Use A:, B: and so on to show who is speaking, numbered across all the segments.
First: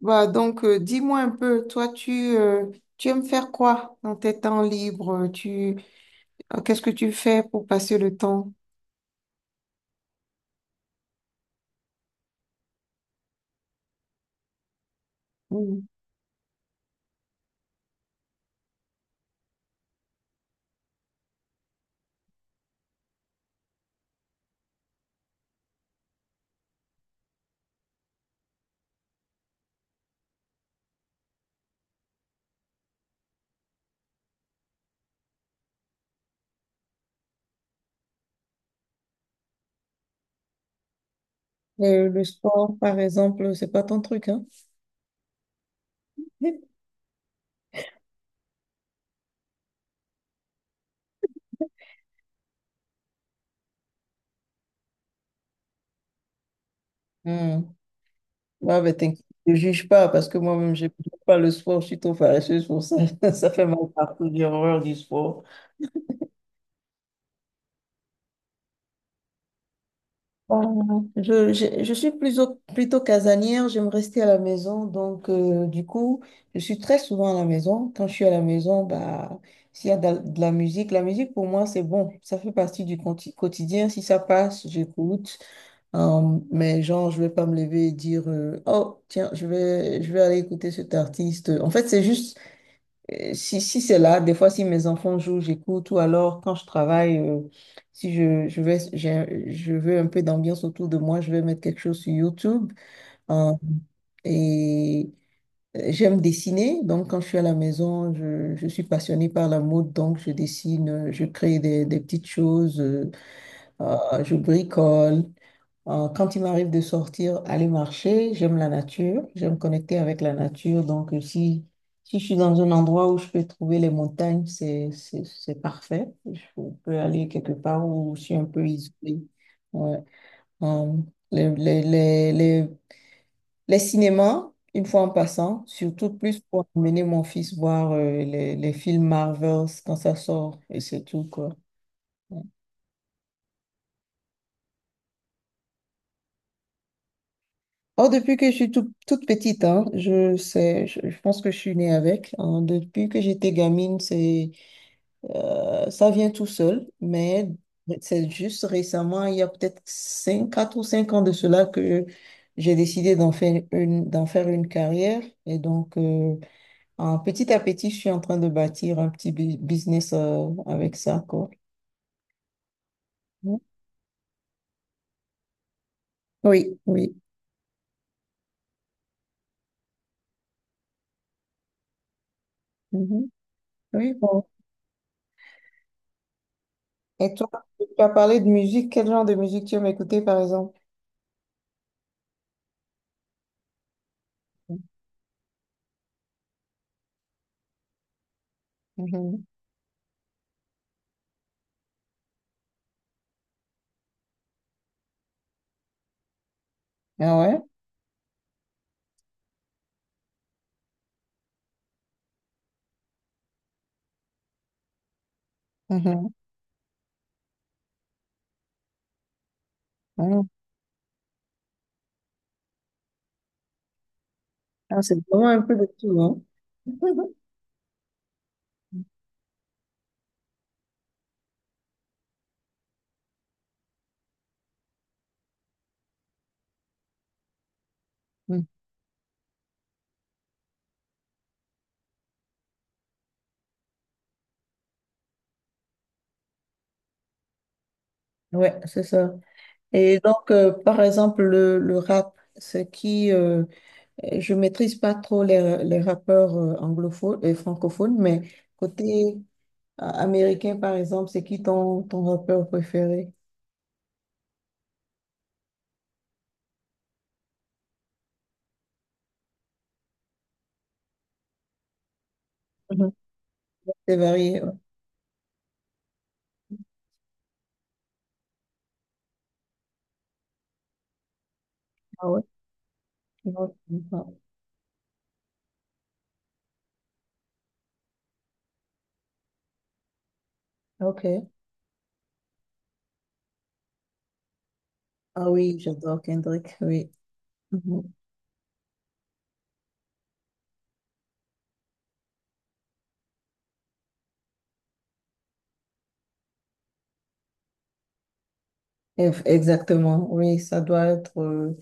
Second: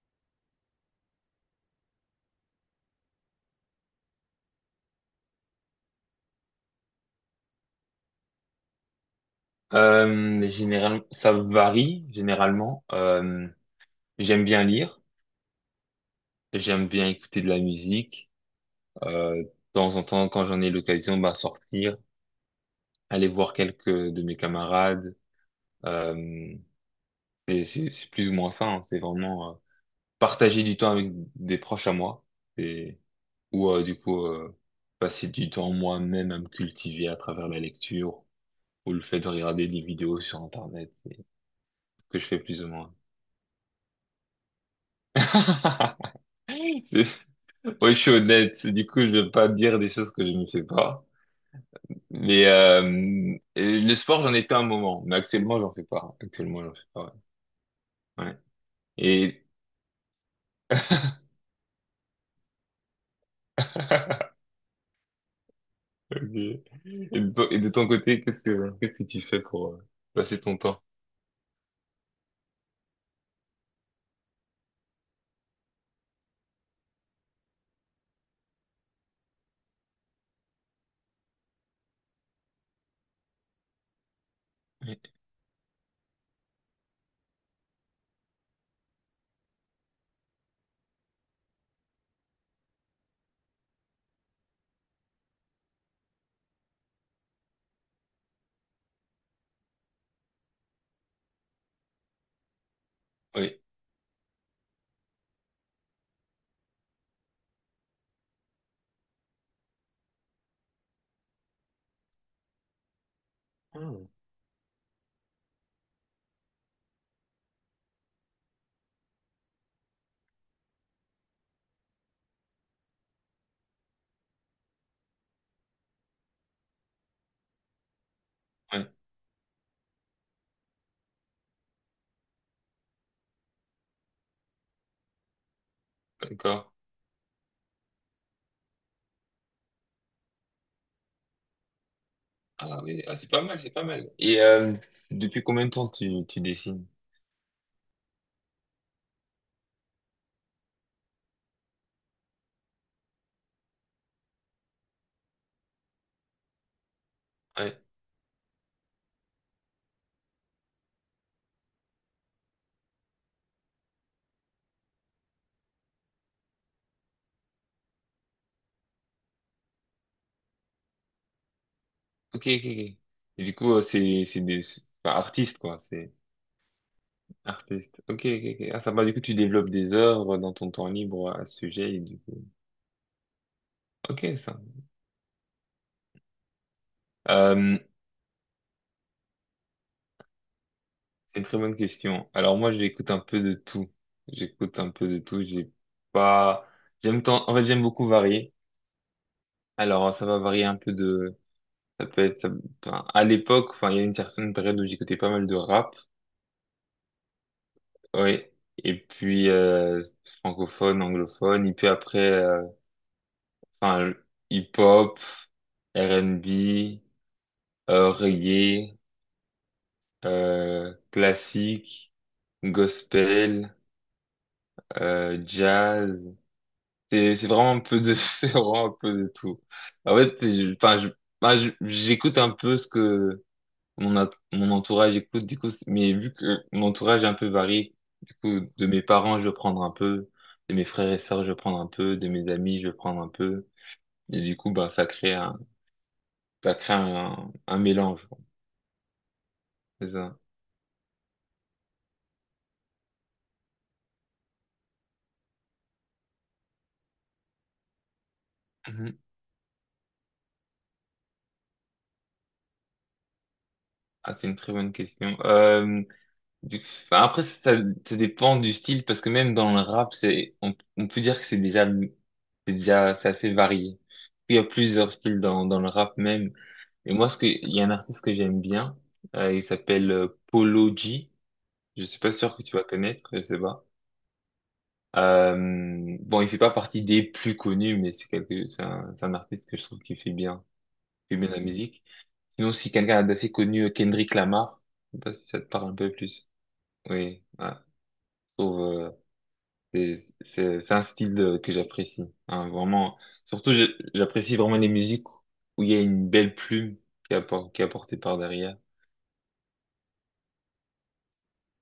A: Dis-moi un peu, toi, tu aimes faire quoi dans tes temps libres? Qu'est-ce que tu fais pour passer le temps?
B: Euh, Ça varie généralement. J'aime bien lire,
A: Mm.
B: j'aime bien écouter de la musique. De temps en temps, quand j'en ai l'occasion, bah, sortir, aller voir quelques de mes camarades. Euh, et c'est plus ou moins ça, hein. C'est vraiment partager du temps avec des proches à moi. Et, ou du coup, passer du temps moi-même à me cultiver à travers la lecture ou le fait de regarder des vidéos sur Internet. C'est ce que
A: Le
B: je fais plus ou
A: sport,
B: moins.
A: par exemple, c'est pas ton truc, hein?
B: Moi, je suis honnête, du coup, je vais pas dire des choses que je ne fais pas. Mais le sport, j'en ai fait un moment, mais actuellement, j'en fais pas. Actuellement, j'en fais pas.
A: Hmm.
B: Ouais. Ouais.
A: Ouais, ben, t'inquiète,
B: Et...
A: ne juge pas parce que moi-même, je n'aime pas le sport, je suis trop faresseuse pour ça. Ça fait mal partout, j'ai horreur du sport.
B: Ok. Et de ton côté, qu'est-ce que tu fais pour passer ton temps?
A: Bon, je suis plutôt casanière, j'aime rester à la maison, donc je suis très souvent à la maison. Quand je suis à la maison, bah, s'il y a de la musique pour moi c'est bon, ça fait partie du quotidien. Si ça passe,
B: Oui.
A: j'écoute. Mais genre, je vais pas me lever et dire oh, tiens, je vais aller écouter cet artiste. En fait, c'est juste. Si c'est là, des fois, si mes enfants jouent, j'écoute, ou alors quand je travaille, si je, je vais, j'ai- je veux un peu d'ambiance autour de moi, je vais mettre quelque chose sur YouTube, hein.
B: Oui.
A: Et j'aime dessiner, donc quand je suis à la maison, je suis passionnée par la mode, donc je dessine, je crée des petites choses.
B: Hmm.
A: Je bricole. Quand il m'arrive de sortir, aller marcher, j'aime la nature, j'aime connecter avec la nature. Donc si je suis dans un endroit où je peux trouver les montagnes, c'est parfait. Je peux aller quelque part où je suis un peu
B: Ouais.
A: isolée. Ouais. Euh, les, les, les, les, les cinémas, une fois en passant, surtout plus
B: D'accord.
A: pour emmener mon fils voir les films Marvels quand ça sort, et c'est tout, quoi.
B: Ah oui, ah, c'est pas mal, c'est pas mal. Et depuis combien de temps tu dessines?
A: Oh, depuis que je suis toute petite, hein, je pense que je suis née avec, hein. Depuis que j'étais gamine, ça vient tout seul, mais
B: Ouais.
A: c'est juste récemment, il y a peut-être 5, 4 ou 5 ans de cela que j'ai décidé d'en faire une carrière. Et donc petit à petit, je suis en train de bâtir un petit business avec ça, quoi.
B: Ok, ok, ok. Et du
A: Mmh.
B: coup, c'est enfin, artistes quoi, c'est.
A: Oui, oui.
B: Artiste. Ok, ok, ok. Ah, ça va, du coup, tu développes des œuvres dans ton temps libre à ce sujet, et du coup.
A: Mhm. Oui,
B: Ok,
A: bon.
B: ça.
A: Et toi,
B: Euh,
A: tu as parlé de musique. Quel genre de musique tu aimes écouter, par exemple?
B: c'est une très bonne question. Alors, moi, j'écoute un peu de tout. J'écoute un peu de tout. J'ai pas, j'aime tant, en fait, j'aime beaucoup varier.
A: Mhm.
B: Alors, ça va varier un peu de, ça peut être, enfin, à l'époque, enfin, il y a une certaine période où j'écoutais pas mal de rap.
A: Ah ouais?
B: Ouais. Et puis, francophone, anglophone. Et puis après, enfin, hip-hop,
A: Mhm.
B: R&B, reggae,
A: Mhm.
B: classique, gospel,
A: Ah, c'est vraiment un peu de
B: jazz.
A: tout, hein?
B: C'est vraiment un peu de c'est vraiment un peu de tout. En fait, enfin, enfin, j'écoute un peu ce que mon entourage écoute du coup, mais vu que mon entourage est un peu varié, du coup,
A: Mhm.
B: de mes parents, je vais prendre un peu, de mes frères et sœurs, je vais prendre un peu, de mes amis, je vais prendre un peu. Et du coup, bah, ça crée un, un mélange.
A: Ouais, c'est ça.
B: C'est
A: Et
B: ça.
A: donc, euh, par exemple, le rap, je maîtrise pas trop les rappeurs anglophones et francophones, mais
B: Mhm.
A: côté américain, par exemple, c'est qui ton rappeur préféré?
B: Ah, c'est une très bonne question. Du- Bah, après, ça dépend du style, parce que même dans le rap, c'est, on peut dire que c'est déjà,
A: Mhm.
B: c'est assez varié.
A: C'est
B: Il y
A: varié,
B: a
A: ouais.
B: plusieurs styles dans, dans le rap même. Et moi, ce que, il y a un artiste que j'aime bien, il s'appelle Polo G. Je suis
A: Ah
B: pas
A: ouais?
B: sûr que tu vas connaître, je sais
A: Non,
B: pas.
A: non.
B: Euh, bon, il fait pas partie des plus connus, mais c'est quelque, c'est un artiste que je trouve
A: Ok.
B: qui fait bien la musique. Sinon, si quelqu'un d'assez connu, Kendrick Lamar, je sais pas si
A: Ah
B: ça te
A: oui,
B: parle un peu
A: j'adore
B: plus.
A: Kendrick, oui.
B: Oui,
A: Mhm.
B: ouais. C'est c'est un que j'apprécie, hein, vraiment. Surtout, j'apprécie vraiment les musiques où il y a une belle plume qui est, qui est apportée par derrière.
A: Exactement, oui, ça doit être.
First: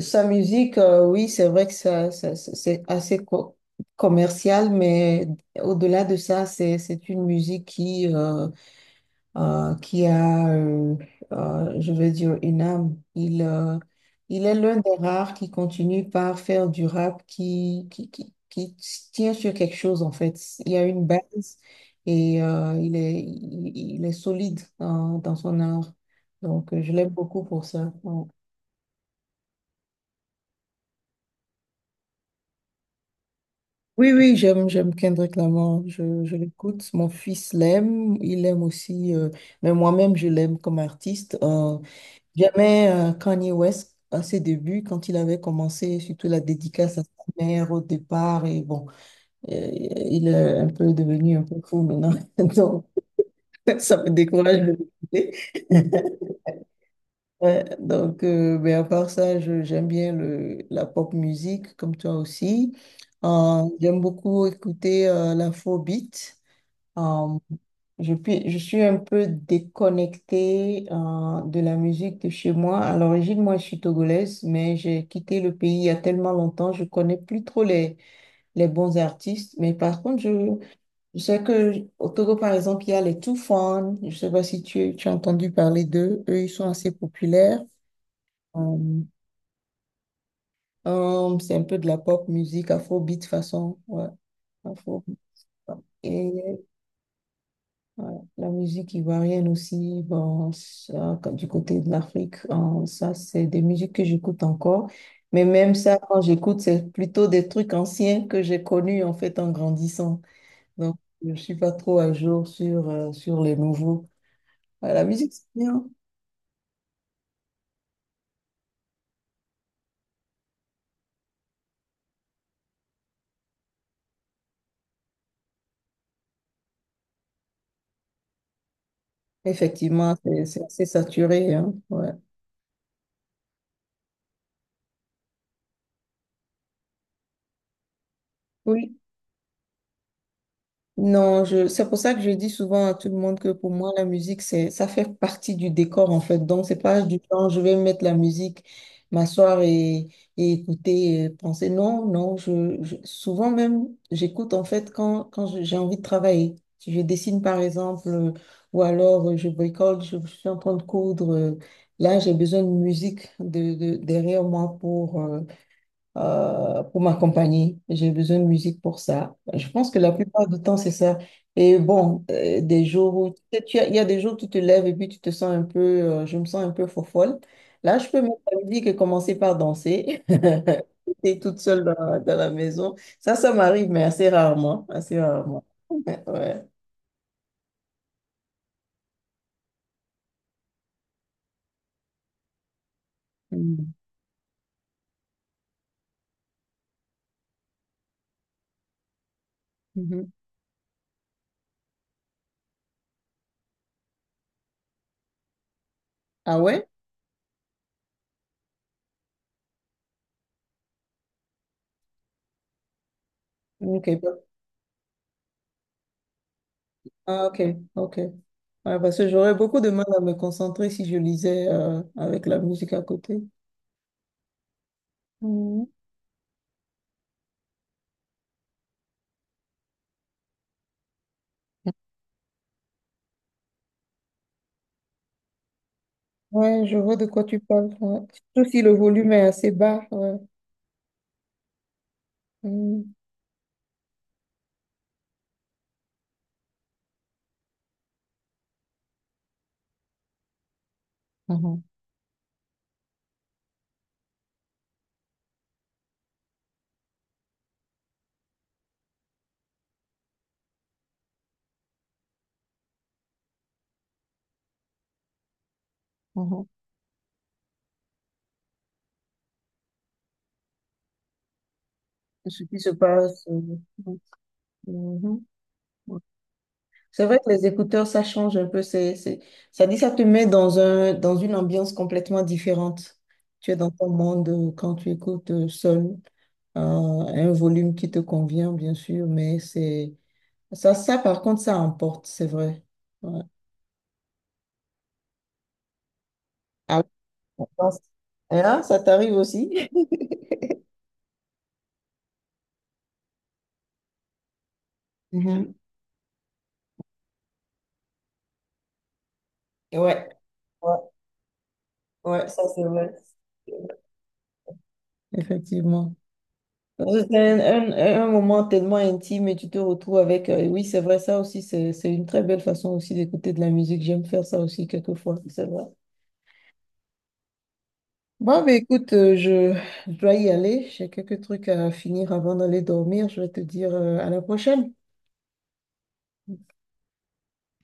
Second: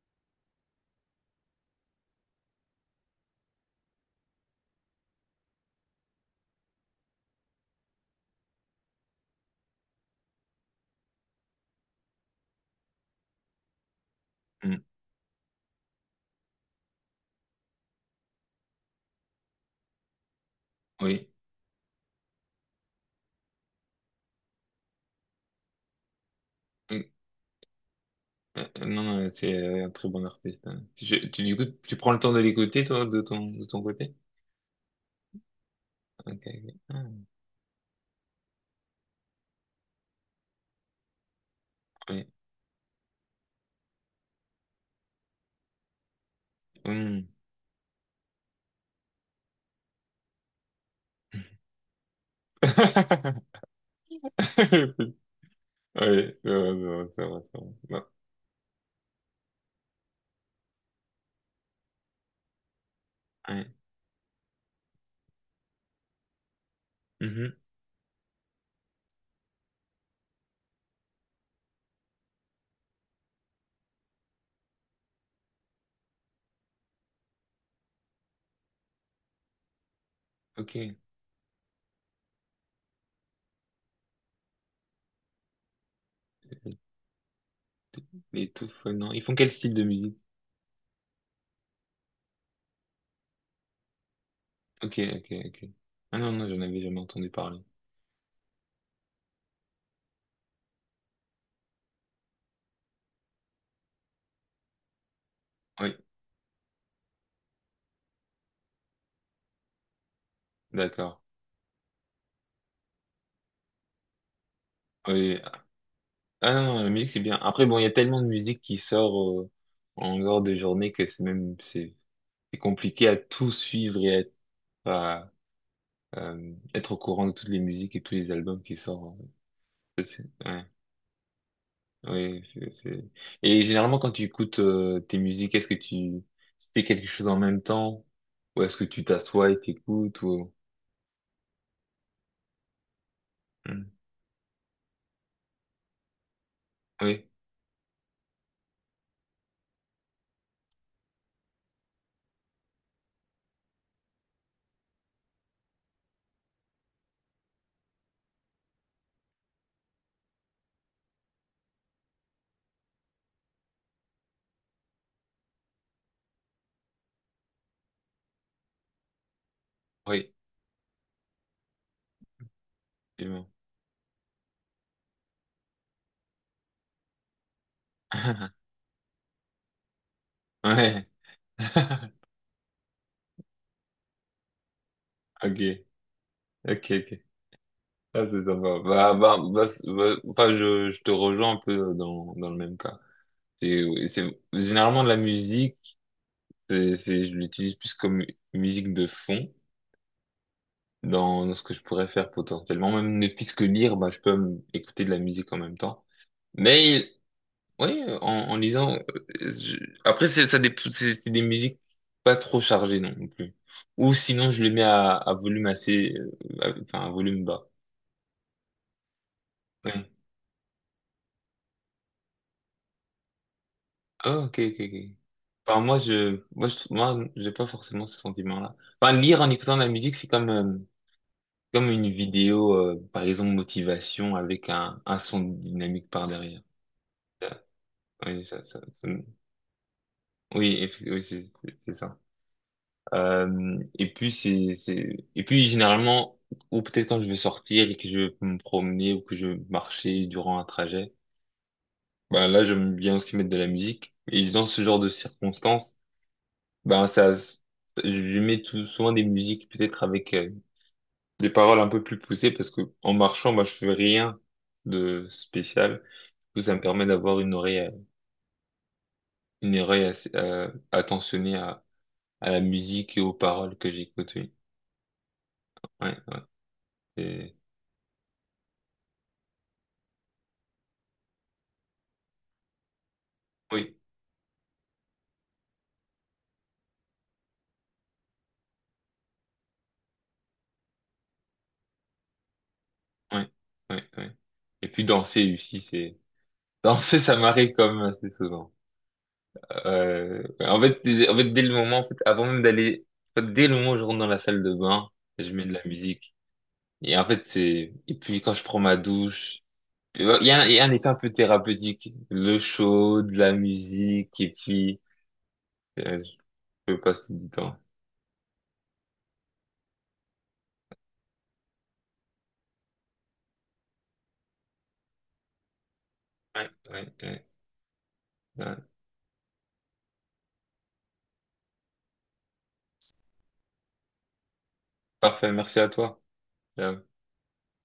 A: Sa musique, oui, c'est vrai que c'est assez commercial, mais au-delà de ça, c'est une musique qui, euh, qui a, euh, je veux dire, une âme. Il est l'un
B: Mm,
A: des rares qui continue par faire du rap qui tient sur quelque chose, en fait. Il y a une
B: oui.
A: base et il est solide dans, dans son art. Donc je
B: Mm,
A: l'aime beaucoup pour ça.
B: non, non, c'est un très bon artiste, hein. Tu, du coup, tu prends le temps de l'écouter, toi, de ton
A: Oui,
B: côté?
A: oui, j'aime, j'aime Kendrick Lamar, je
B: Ok, ok.
A: l'écoute. Mon
B: Ah,
A: fils l'aime, il aime aussi, mais moi-même, je l'aime comme artiste.
B: oui.
A: J'aimais Kanye West à ses débuts, quand il avait commencé, surtout la dédicace à
B: Mm.
A: sa mère au départ, et bon, il est un peu devenu un peu fou maintenant, donc ça me décourage de l'écouter.
B: Ouais, c'est vrai, c'est vrai, c'est vrai, c'est
A: Ouais,
B: vrai. Bon.
A: donc mais à part ça, j'aime bien la pop musique, comme toi aussi.
B: Ouais.
A: J'aime beaucoup écouter l'afrobeat. Euh,
B: Mhm.
A: je suis un peu déconnectée de la musique de chez moi. À l'origine, moi, je suis togolaise, mais j'ai quitté le pays il y a tellement longtemps, je connais plus trop les bons artistes. Mais par contre,
B: Ok.
A: je sais que au Togo, par exemple, il y a les Toufan. Je sais pas si tu as entendu parler d'eux. Eux, ils sont assez populaires.
B: Les tout
A: Euh,
B: non, ils font quel style de musique?
A: c'est un peu de la pop musique, afrobeat façon. Ouais,
B: Ok,
A: afro.
B: ok, ok. Ah non,
A: Et
B: non, j'en avais jamais entendu parler.
A: ouais, la musique ivoirienne aussi, bon, ça, du côté de l'Afrique, hein, ça, c'est des musiques que j'écoute encore. Mais même
B: Oui,
A: ça, quand j'écoute, c'est plutôt des trucs anciens que j'ai connus en fait en grandissant. Donc,
B: d'accord.
A: je ne suis pas trop à jour sur, sur les nouveaux. Ouais, la musique,
B: Oui.
A: c'est bien.
B: Ah non, non, la musique c'est bien. Après, bon, il y a tellement de musique qui sort en dehors de journée que c'est même c'est compliqué à tout suivre et à, être au courant de toutes les musiques et tous les albums qui sortent. Ça,
A: Effectivement, c'est
B: ouais,
A: assez saturé, hein,
B: oui, et généralement, quand tu écoutes tes musiques, est-ce que tu fais quelque chose en même temps ou est-ce que
A: ouais.
B: tu t'assois et t'écoutes ou...
A: Non, je, c'est pour ça que je dis souvent à tout le monde que pour
B: Hmm.
A: moi, la musique, ça fait partie du décor, en fait. Donc, c'est pas du
B: Oui,
A: genre, je vais mettre la musique, m'asseoir et écouter, et penser. Non, non, souvent même, j'écoute, en fait, quand j'ai envie de travailler. Si je dessine, par exemple, ou alors je bricole, je suis en train de coudre. Là, j'ai besoin de musique derrière moi pour m'accompagner. J'ai besoin de musique pour ça. Je pense que la
B: oui,
A: plupart du temps, c'est ça. Et bon, des jours
B: c'est
A: où tu
B: bon.
A: sais, il y a des jours où tu te lèves et puis tu te sens un peu, je me sens un peu fofolle. Là, je peux mettre la musique et commencer par danser.
B: Ouais.
A: J'étais toute seule dans la maison. Ça m'arrive, mais assez rarement. Assez rarement.
B: Ok,
A: Ouais.
B: ok, ok. Ah, c'est sympa. Bah, bah, bah, bah, enfin, je te rejoins un peu dans, dans le même cas. C'est,
A: Mm.
B: c'est, généralement, la musique, c'est, je l'utilise plus comme musique de fond
A: Mhm.
B: dans, dans ce que je pourrais faire potentiellement. Même ne fût-ce que lire, bah, je peux écouter de la musique en même temps.
A: Ah ouais?
B: Mais, oui, en, en lisant, euh, je- après, c'est, ça, c'est des musiques pas trop chargées non plus.
A: Ok.
B: Ou sinon, je les mets à volume assez, enfin, à volume
A: Ah, ok.
B: bas.
A: Ok. Ouais, parce que j'aurais beaucoup de mal
B: Ouais.
A: à me concentrer si je lisais avec la musique à côté.
B: Ah, ok, ok, ok. Enfin,
A: Mm.
B: moi, j'ai pas forcément ce sentiment-là. Enfin, lire en écoutant de la musique, c'est comme, comme une vidéo, par exemple, motivation avec un son dynamique par derrière.
A: Ouais, je vois de quoi tu
B: Ça,
A: parles, ouais.
B: oui, ça,
A: Surtout
B: ça,
A: si le volume est assez bas, ouais.
B: oui, oui, c'est ça.
A: Mm.
B: Et puis c'est, et puis généralement, ou peut-être quand je vais sortir et que je vais me promener ou que je vais marcher durant un trajet,
A: Mhm,
B: bah là, j'aime bien aussi mettre de la musique. Et dans ce genre de circonstances, ben, ça, je mets tout, souvent des musiques peut-être avec des paroles un peu plus poussées parce que en marchant, moi, je fais rien de spécial. Donc,
A: mhm.
B: ça me permet d'avoir une oreille assez, attentionnée
A: C'est
B: à la
A: Ce qui se
B: musique et aux
A: passe.
B: paroles que j'écoute. Oui.
A: Mhm. Ouais.
B: Ouais,
A: C'est vrai que
B: c'est-
A: les écouteurs, ça change un peu. Ça dit, ça te met dans un, dans une ambiance complètement différente. Tu es dans
B: oui,
A: ton monde quand tu écoutes seul, un volume qui te convient, bien sûr, mais ça, par contre, ça emporte, c'est vrai. Ouais.
B: oui, oui, oui. Et puis danser aussi, c'est
A: Ah,
B: danser, ça
A: oui,
B: m'arrive
A: je
B: quand
A: pense.
B: même assez souvent.
A: Hein, ça t'arrive aussi?
B: En fait, en fait, dès le moment, en fait, avant même d'aller, en fait, dès le moment où je rentre dans la salle de bain, je mets de
A: Mhm.
B: la musique. Et en fait, c'est, et puis quand je prends ma douche, il
A: Ouais.
B: y a un, il y a un effet un peu thérapeutique.
A: Ouais,
B: Le
A: ça c'est vrai.
B: chaud, de la musique, et puis,
A: Effectivement.
B: euh, je peux passer du temps.
A: Un moment tellement intime et tu te retrouves avec... oui, c'est vrai, ça aussi, c'est une très belle façon aussi d'écouter de la musique. J'aime faire ça aussi quelquefois, c'est vrai.
B: Ouais, ouais, ouais,
A: Bon, mais
B: ouais.
A: écoute, je dois y aller. J'ai quelques trucs à finir avant d'aller dormir. Je vais te dire, à la prochaine.
B: Parfait, merci à toi. Euh,